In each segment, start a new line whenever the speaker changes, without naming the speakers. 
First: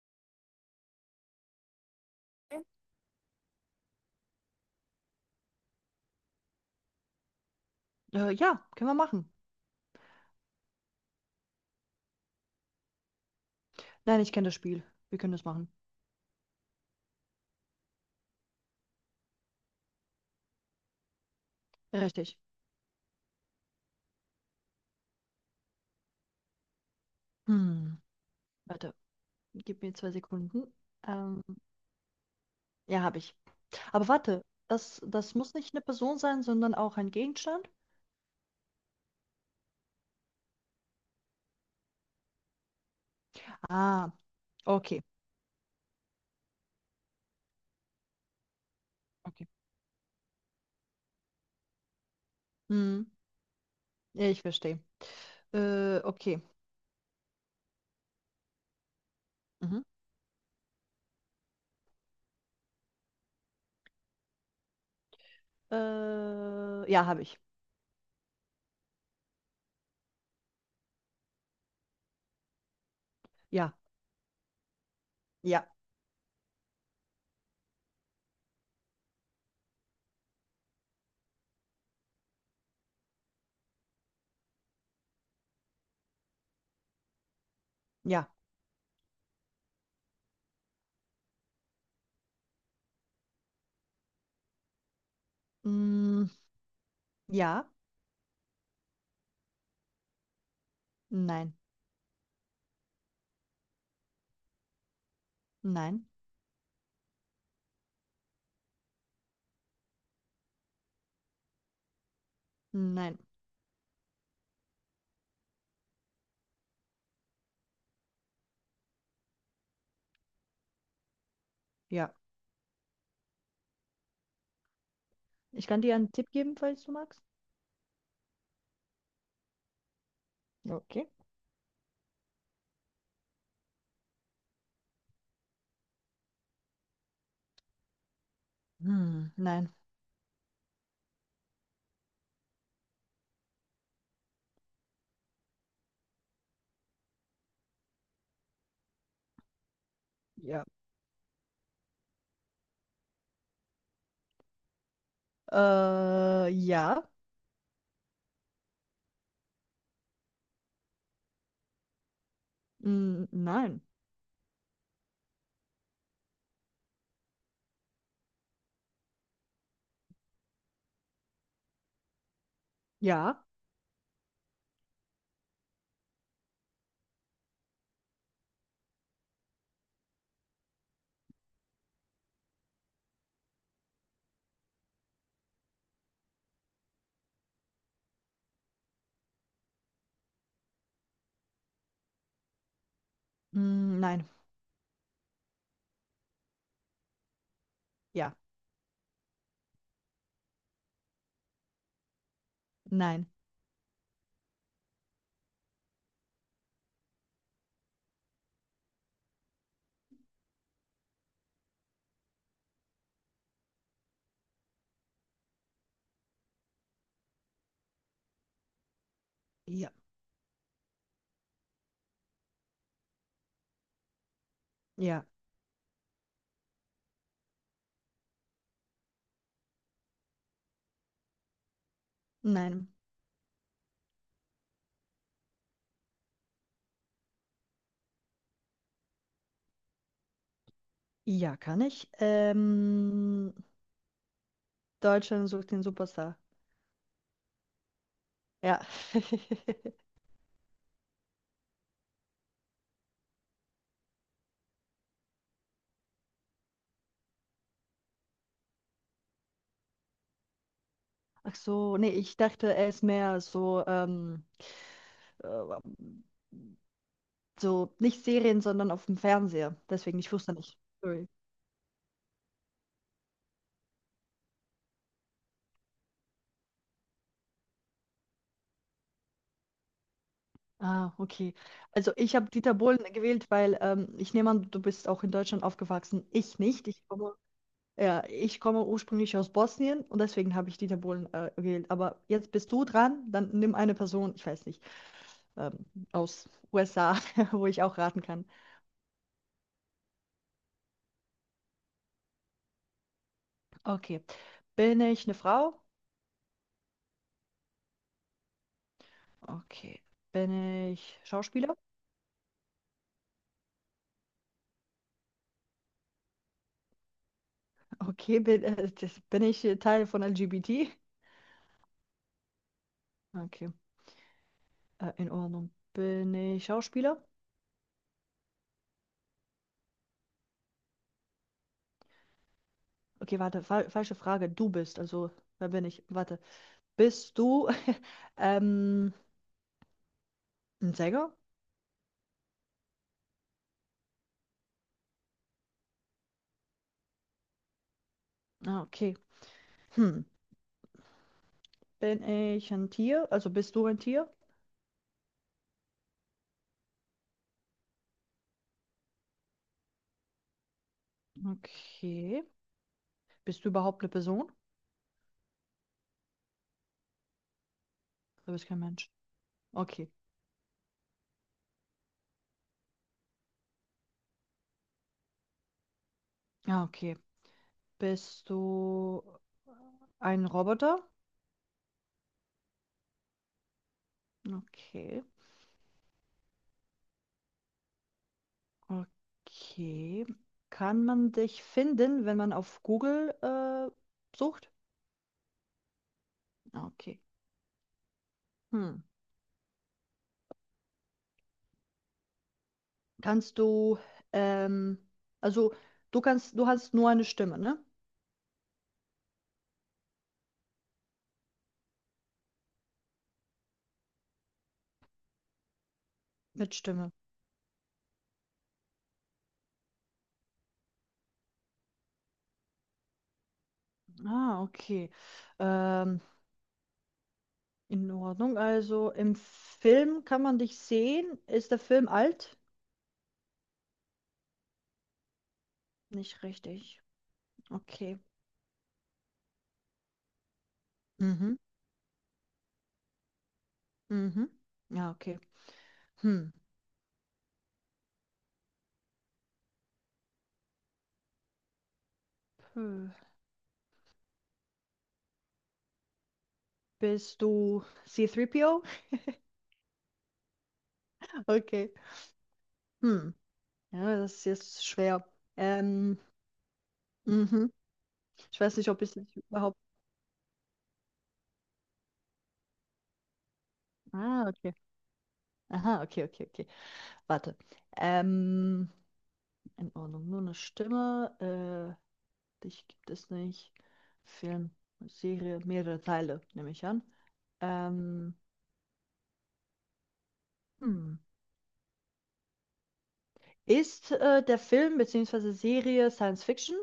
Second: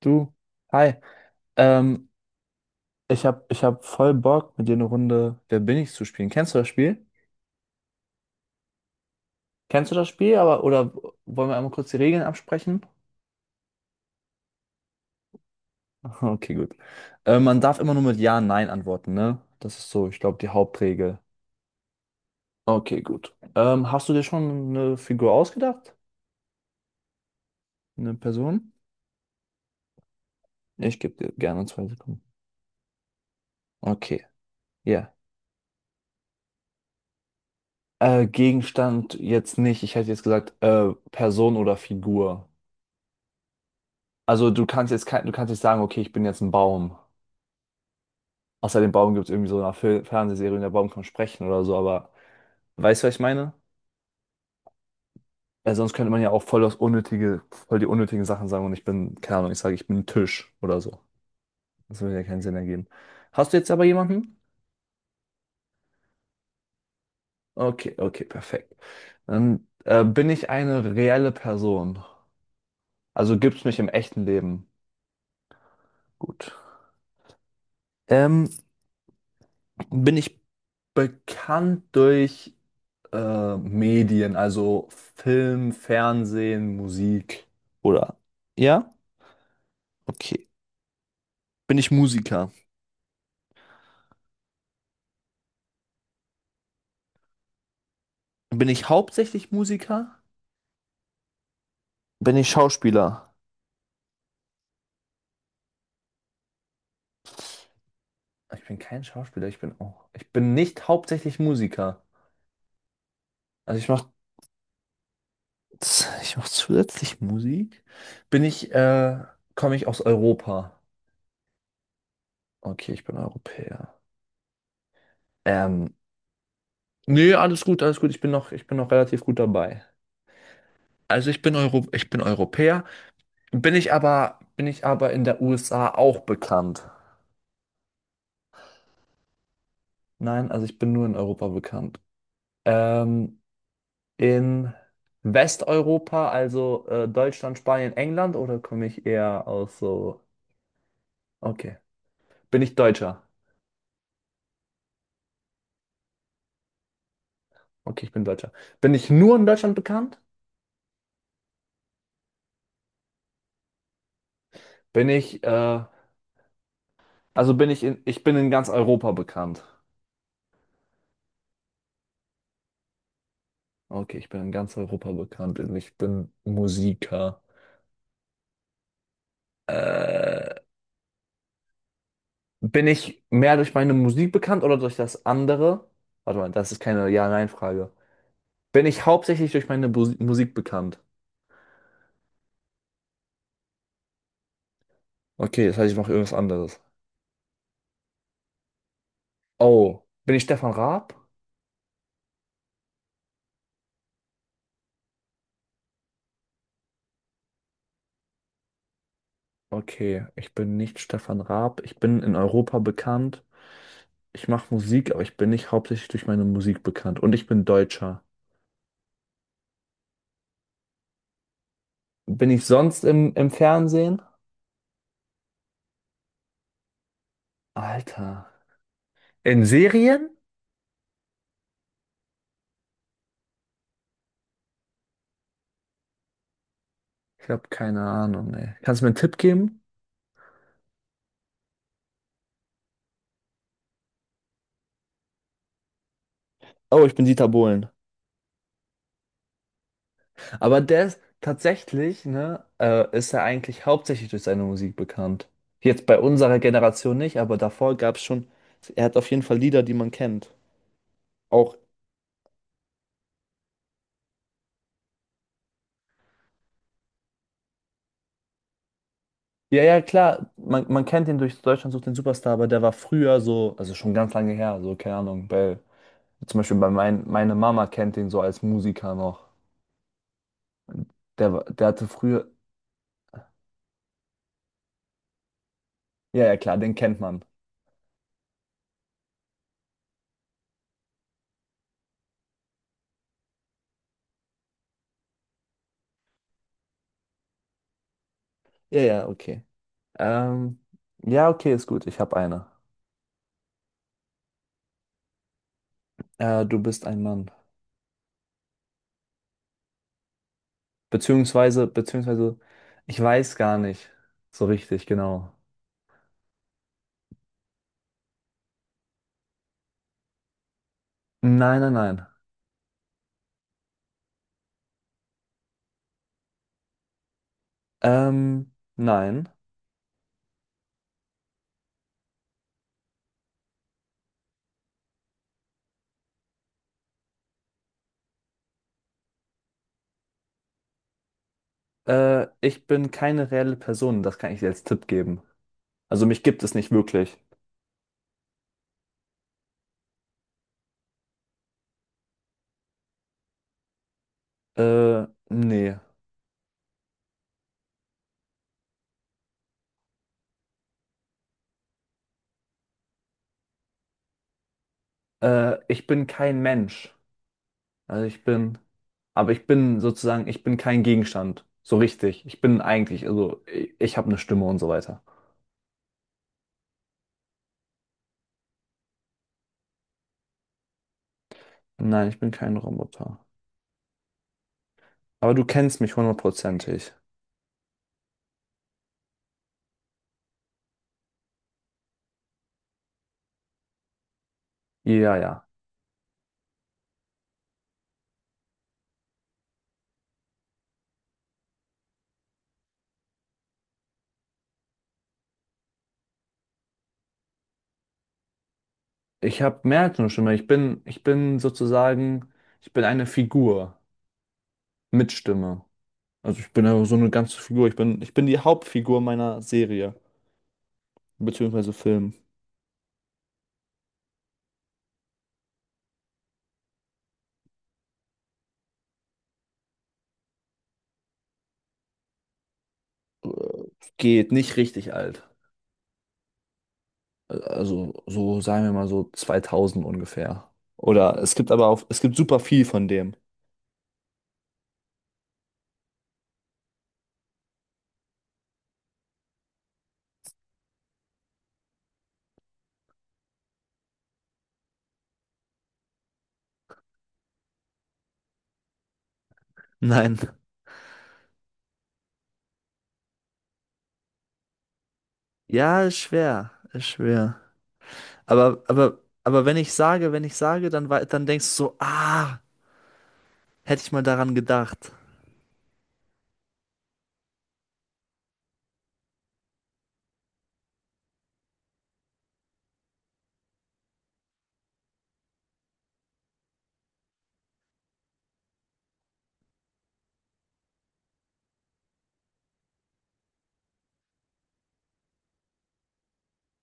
Du, hi. Ähm, ich hab voll Bock, mit dir eine Runde Wer bin ich zu spielen. Kennst du das Spiel?
Ja, können wir machen.
Kennst du das Spiel, aber oder wollen wir einmal kurz die Regeln absprechen?
Nein, ich kenne das Spiel. Wir können das machen.
Okay, gut. Man darf immer nur mit Ja, Nein antworten, ne? Das ist so, ich glaube, die Hauptregel.
Richtig.
Okay, gut. Hast du dir schon eine Figur ausgedacht?
Hm,
Eine Person?
Warte, gib mir 2 Sekunden.
Ich gebe dir
Ähm,
gerne zwei Sekunden.
ja, habe ich. Aber
Okay,
warte, das,
ja.
das muss nicht eine Person sein, sondern auch ein Gegenstand?
Gegenstand jetzt nicht. Ich hätte jetzt gesagt, Person oder Figur.
Ah,
Also
okay.
du kannst nicht sagen, okay, ich bin jetzt ein Baum. Außer dem Baum gibt es
Okay.
irgendwie so eine Fernsehserie, und der Baum kann sprechen oder so, aber weißt
Hm,
du, was ich meine?
ja, ich verstehe.
Weil sonst könnte man ja
Okay.
auch voll die unnötigen Sachen sagen und ich bin, keine Ahnung, ich sage,
Mhm.
ich bin ein Tisch oder so. Das würde ja keinen Sinn ergeben. Hast du jetzt aber jemanden?
Ja, habe ich.
Okay, okay, perfekt. Dann bin ich eine reelle Person. Also gibt's
Ja,
mich im echten Leben.
ja,
Gut. Ähm, bin ich bekannt durch Medien, also Film, Fernsehen, Musik. Oder?
ja.
Ja? Okay. Bin ich Musiker?
Hm, ja,
Bin ich hauptsächlich Musiker?
nein,
Bin ich Schauspieler?
nein,
Ich bin kein Schauspieler, ich bin auch. Ich bin nicht hauptsächlich Musiker.
nein,
Also ich mach zusätzlich Musik. Bin ich, äh, komme ich aus Europa?
ja.
Okay, ich bin Europäer.
Ich kann
Ähm,
dir einen Tipp geben, falls du magst.
nee, alles gut, alles gut. Ich bin noch relativ gut dabei.
Okay.
Ich bin Europäer. Bin ich aber in der USA auch bekannt?
Hm, nein.
Nein, also ich bin nur in Europa bekannt. Ähm, in Westeuropa, also Deutschland, Spanien, England, oder komme ich eher aus so...
Ja.
Okay. Bin ich Deutscher?
Ja.
Okay, ich bin Deutscher. Bin ich nur in Deutschland bekannt?
Mm, nein.
Bin ich, äh, bin ich ich bin in ganz Europa bekannt.
Ja.
Okay, ich bin in ganz Europa bekannt und ich bin Musiker. Äh, Bin ich mehr durch meine Musik bekannt oder durch das andere? Warte mal, das ist keine Ja-Nein-Frage. Bin ich hauptsächlich durch meine Bus Musik bekannt?
Mm, nein.
Okay, das heißt, ich mache irgendwas anderes.
Ja.
Oh, bin ich Stefan Raab?
Nein.
Okay, ich bin nicht Stefan Raab. Ich bin in Europa bekannt. Ich mache Musik, aber ich bin nicht hauptsächlich durch meine Musik bekannt. Und ich bin Deutscher.
Ja.
Bin ich sonst im Fernsehen?
Ja.
Alter. In Serien?
Nein.
Ich habe keine Ahnung, ey. Kannst du mir einen Tipp geben?
Ja, kann ich. Deutschland sucht den Superstar.
Oh, ich bin Dieter Bohlen.
Ja.
Aber der ist tatsächlich, ne, ist er eigentlich hauptsächlich durch seine Musik bekannt. Jetzt bei unserer Generation nicht, aber davor gab es schon, er hat auf jeden Fall Lieder, die man kennt.
Ach
Auch,
so, nee, ich dachte, er ist mehr so, äh, so nicht Serien, sondern auf dem Fernseher.
ja, ja,
Deswegen, ich
klar,
wusste nicht.
man kennt
Sorry.
ihn durch Deutschland sucht den Superstar, aber der war früher so, also schon ganz lange her, so, keine Ahnung, zum Beispiel bei meine Mama kennt ihn so als Musiker noch.
Ah,
Der,
okay.
war- der hatte
Also ich
früher,
habe Dieter Bohlen gewählt, weil ich nehme an, du bist auch in Deutschland aufgewachsen.
ja, ja,
Ich
klar,
nicht.
den
Ich
kennt
komme.
man.
Ja, ich komme ursprünglich aus Bosnien und deswegen habe ich Dieter Bohlen gewählt. Aber jetzt bist du dran, dann nimm eine Person, ich weiß nicht, ähm, aus USA, wo ich auch raten kann.
Ja, ja, okay. Ähm, ja, okay, ist gut, ich habe eine.
Okay. Bin ich eine Frau?
Du bist ein Mann.
Okay. Bin ich Schauspieler?
Beziehungsweise, beziehungsweise, ich weiß gar nicht so richtig genau.
Okay. Bin ich Teil von LGBT?
Nein, nein, nein.
Okay. In Ordnung. Bin ich Schauspieler?
Nein.
Okay, warte, fa falsche Frage. Du bist, also, wer bin ich? Warte. Bist du ähm, ein Sänger?
Ich bin keine reelle Person, das kann ich dir als Tipp geben. Also mich gibt es nicht wirklich.
Ah, okay. Hm. Bin ich ein Tier? Also Bist du ein Tier?
Nee.
Okay. Bist du überhaupt eine Person?
Ich bin kein Mensch. Also ich
Du bist
bin,
kein Mensch.
aber ich bin
Okay.
sozusagen, ich bin kein Gegenstand. So richtig. Ich bin eigentlich, also ich habe eine Stimme und so weiter.
Ja, okay. Bist du ein Roboter?
Nein, ich bin kein Roboter.
Okay.
Aber du kennst mich hundertprozentig.
Okay. Kann man dich finden, wenn man auf Google sucht?
Ja, ja.
Okay. Hm. Kannst du, ähm, also Du kannst, du hast nur eine Stimme, ne?
Ich habe mehr als eine Stimme. Ich bin sozusagen, ich bin eine Figur mit Stimme. Also ich
Mit
bin ja
Stimme.
so eine ganze Figur. Ich bin die Hauptfigur meiner Serie, beziehungsweise Film.
Ah, okay. Ähm, In Ordnung. Also im Film kann man dich sehen. Ist der Film alt?
Äh, Geht nicht richtig alt.
Nicht richtig. Okay.
Sagen wir mal so 2000 ungefähr. Oder
Mhm.
es gibt super viel von dem.
Mhm. Ja, okay. Hm. Puh. Bist du C3PO?
Nein.
Okay. Hm. Ja, das ist jetzt schwer.
Ja, ist
Ähm,
schwer, ist schwer.
mhm. Ich weiß
Aber,
nicht, ob ich
aber,
dich
aber wenn
überhaupt.
ich sage, wenn ich sage, dann, dann denkst du so, ah, hätte ich mal
Ah,
daran
okay.
gedacht.
Aha, okay, okay, okay. Warte. Ähm, in Ordnung. Nur eine Stimme. Äh, Dich gibt es nicht. Film, Serie, mehrere Teile, nehme ich an. Ähm, hm. Ist der Film bzw. Serie Science Fiction?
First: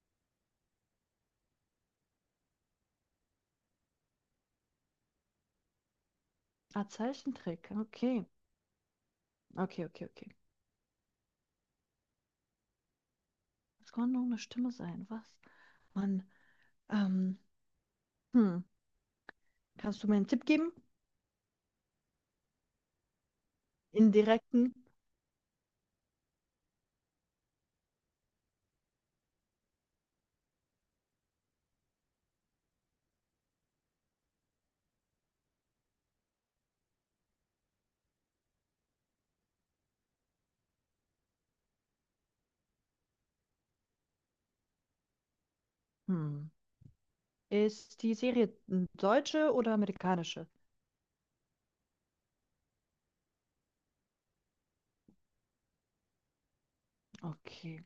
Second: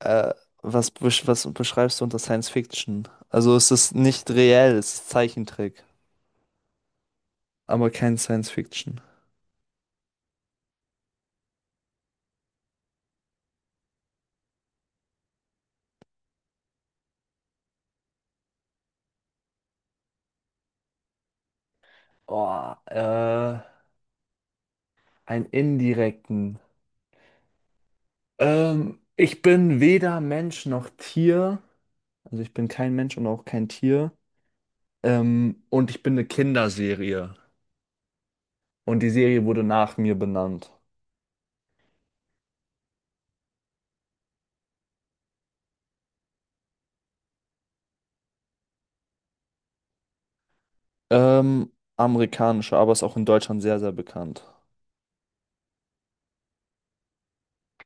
Äh, was beschreibst du unter Science Fiction? Also es ist nicht reell, es ist Zeichentrick,
Ah, Zeichentrick.
aber kein
Okay.
Science Fiction.
Okay, okay, okay. Das kann nur eine Stimme sein. Was? Mann. Ähm, hm. Kannst du mir einen Tipp geben?
Oh, äh,
Indirekten?
einen indirekten. Ich bin weder Mensch noch Tier. Also ich bin kein Mensch und auch kein Tier. Und ich bin eine Kinderserie. Und die Serie wurde nach mir benannt.
Hm. Ist die Serie deutsche oder amerikanische?
Ähm, amerikanische, aber ist auch in Deutschland sehr, sehr bekannt.
Okay.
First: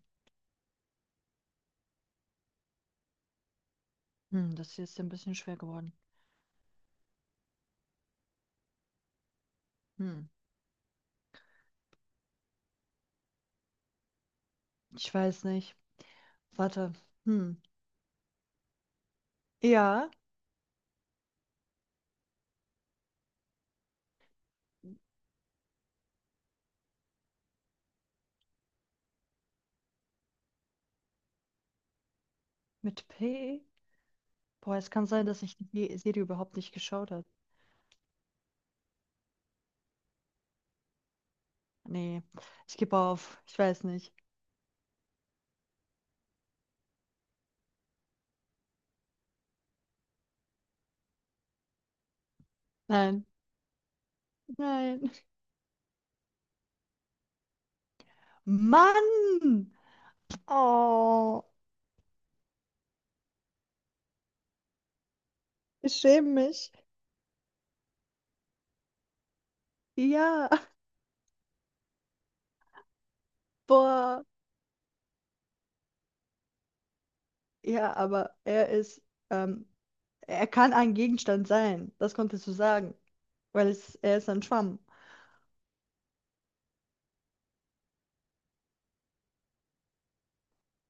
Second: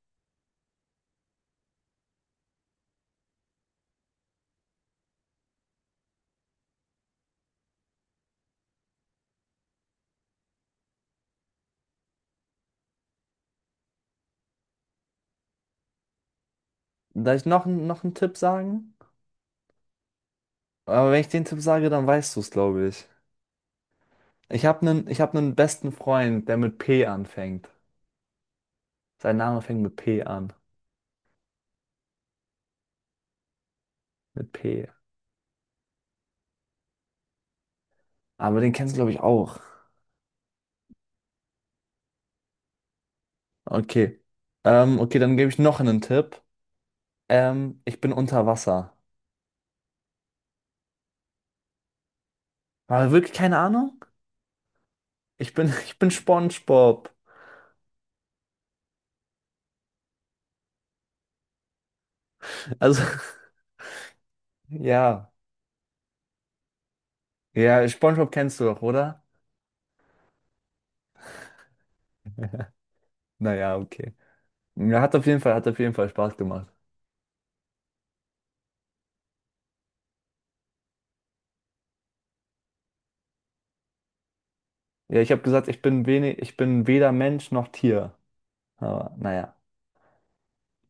Hm, das hier ist ja ein bisschen schwer geworden. Hm. Ich weiß nicht. Warte.
Darf ich
Hm.
noch einen Tipp sagen?
Ja.
Aber wenn ich den Tipp sage, dann weißt du es, glaube ich. Ich hab einen besten Freund, der mit P anfängt. Sein Name fängt mit P an.
Mit P?
Mit
Boah,
P.
es kann sein, dass ich die Serie überhaupt nicht geschaut habe.
Aber den kennst du, glaube ich, auch.
Nee, ich gebe auf. Ich weiß nicht.
Okay. Okay, dann gebe ich noch einen Tipp. Ich bin unter Wasser. Aber
Nein,
wirklich keine Ahnung?
nein.
Ich bin, ich bin SpongeBob.
Mann! Oh,
Also, ja.
ich schäme mich.
Ja, SpongeBob kennst du doch, oder?
Ja,
Naja, okay.
boah.
Ja, hat auf jeden Fall, hat auf jeden Fall Spaß gemacht.
Ja, aber er ist, ähm, er kann ein Gegenstand sein. Das konntest du sagen, weil es, er ist ein Schwamm.
Ja, ich habe gesagt, ich bin weder Mensch noch Tier. Aber naja.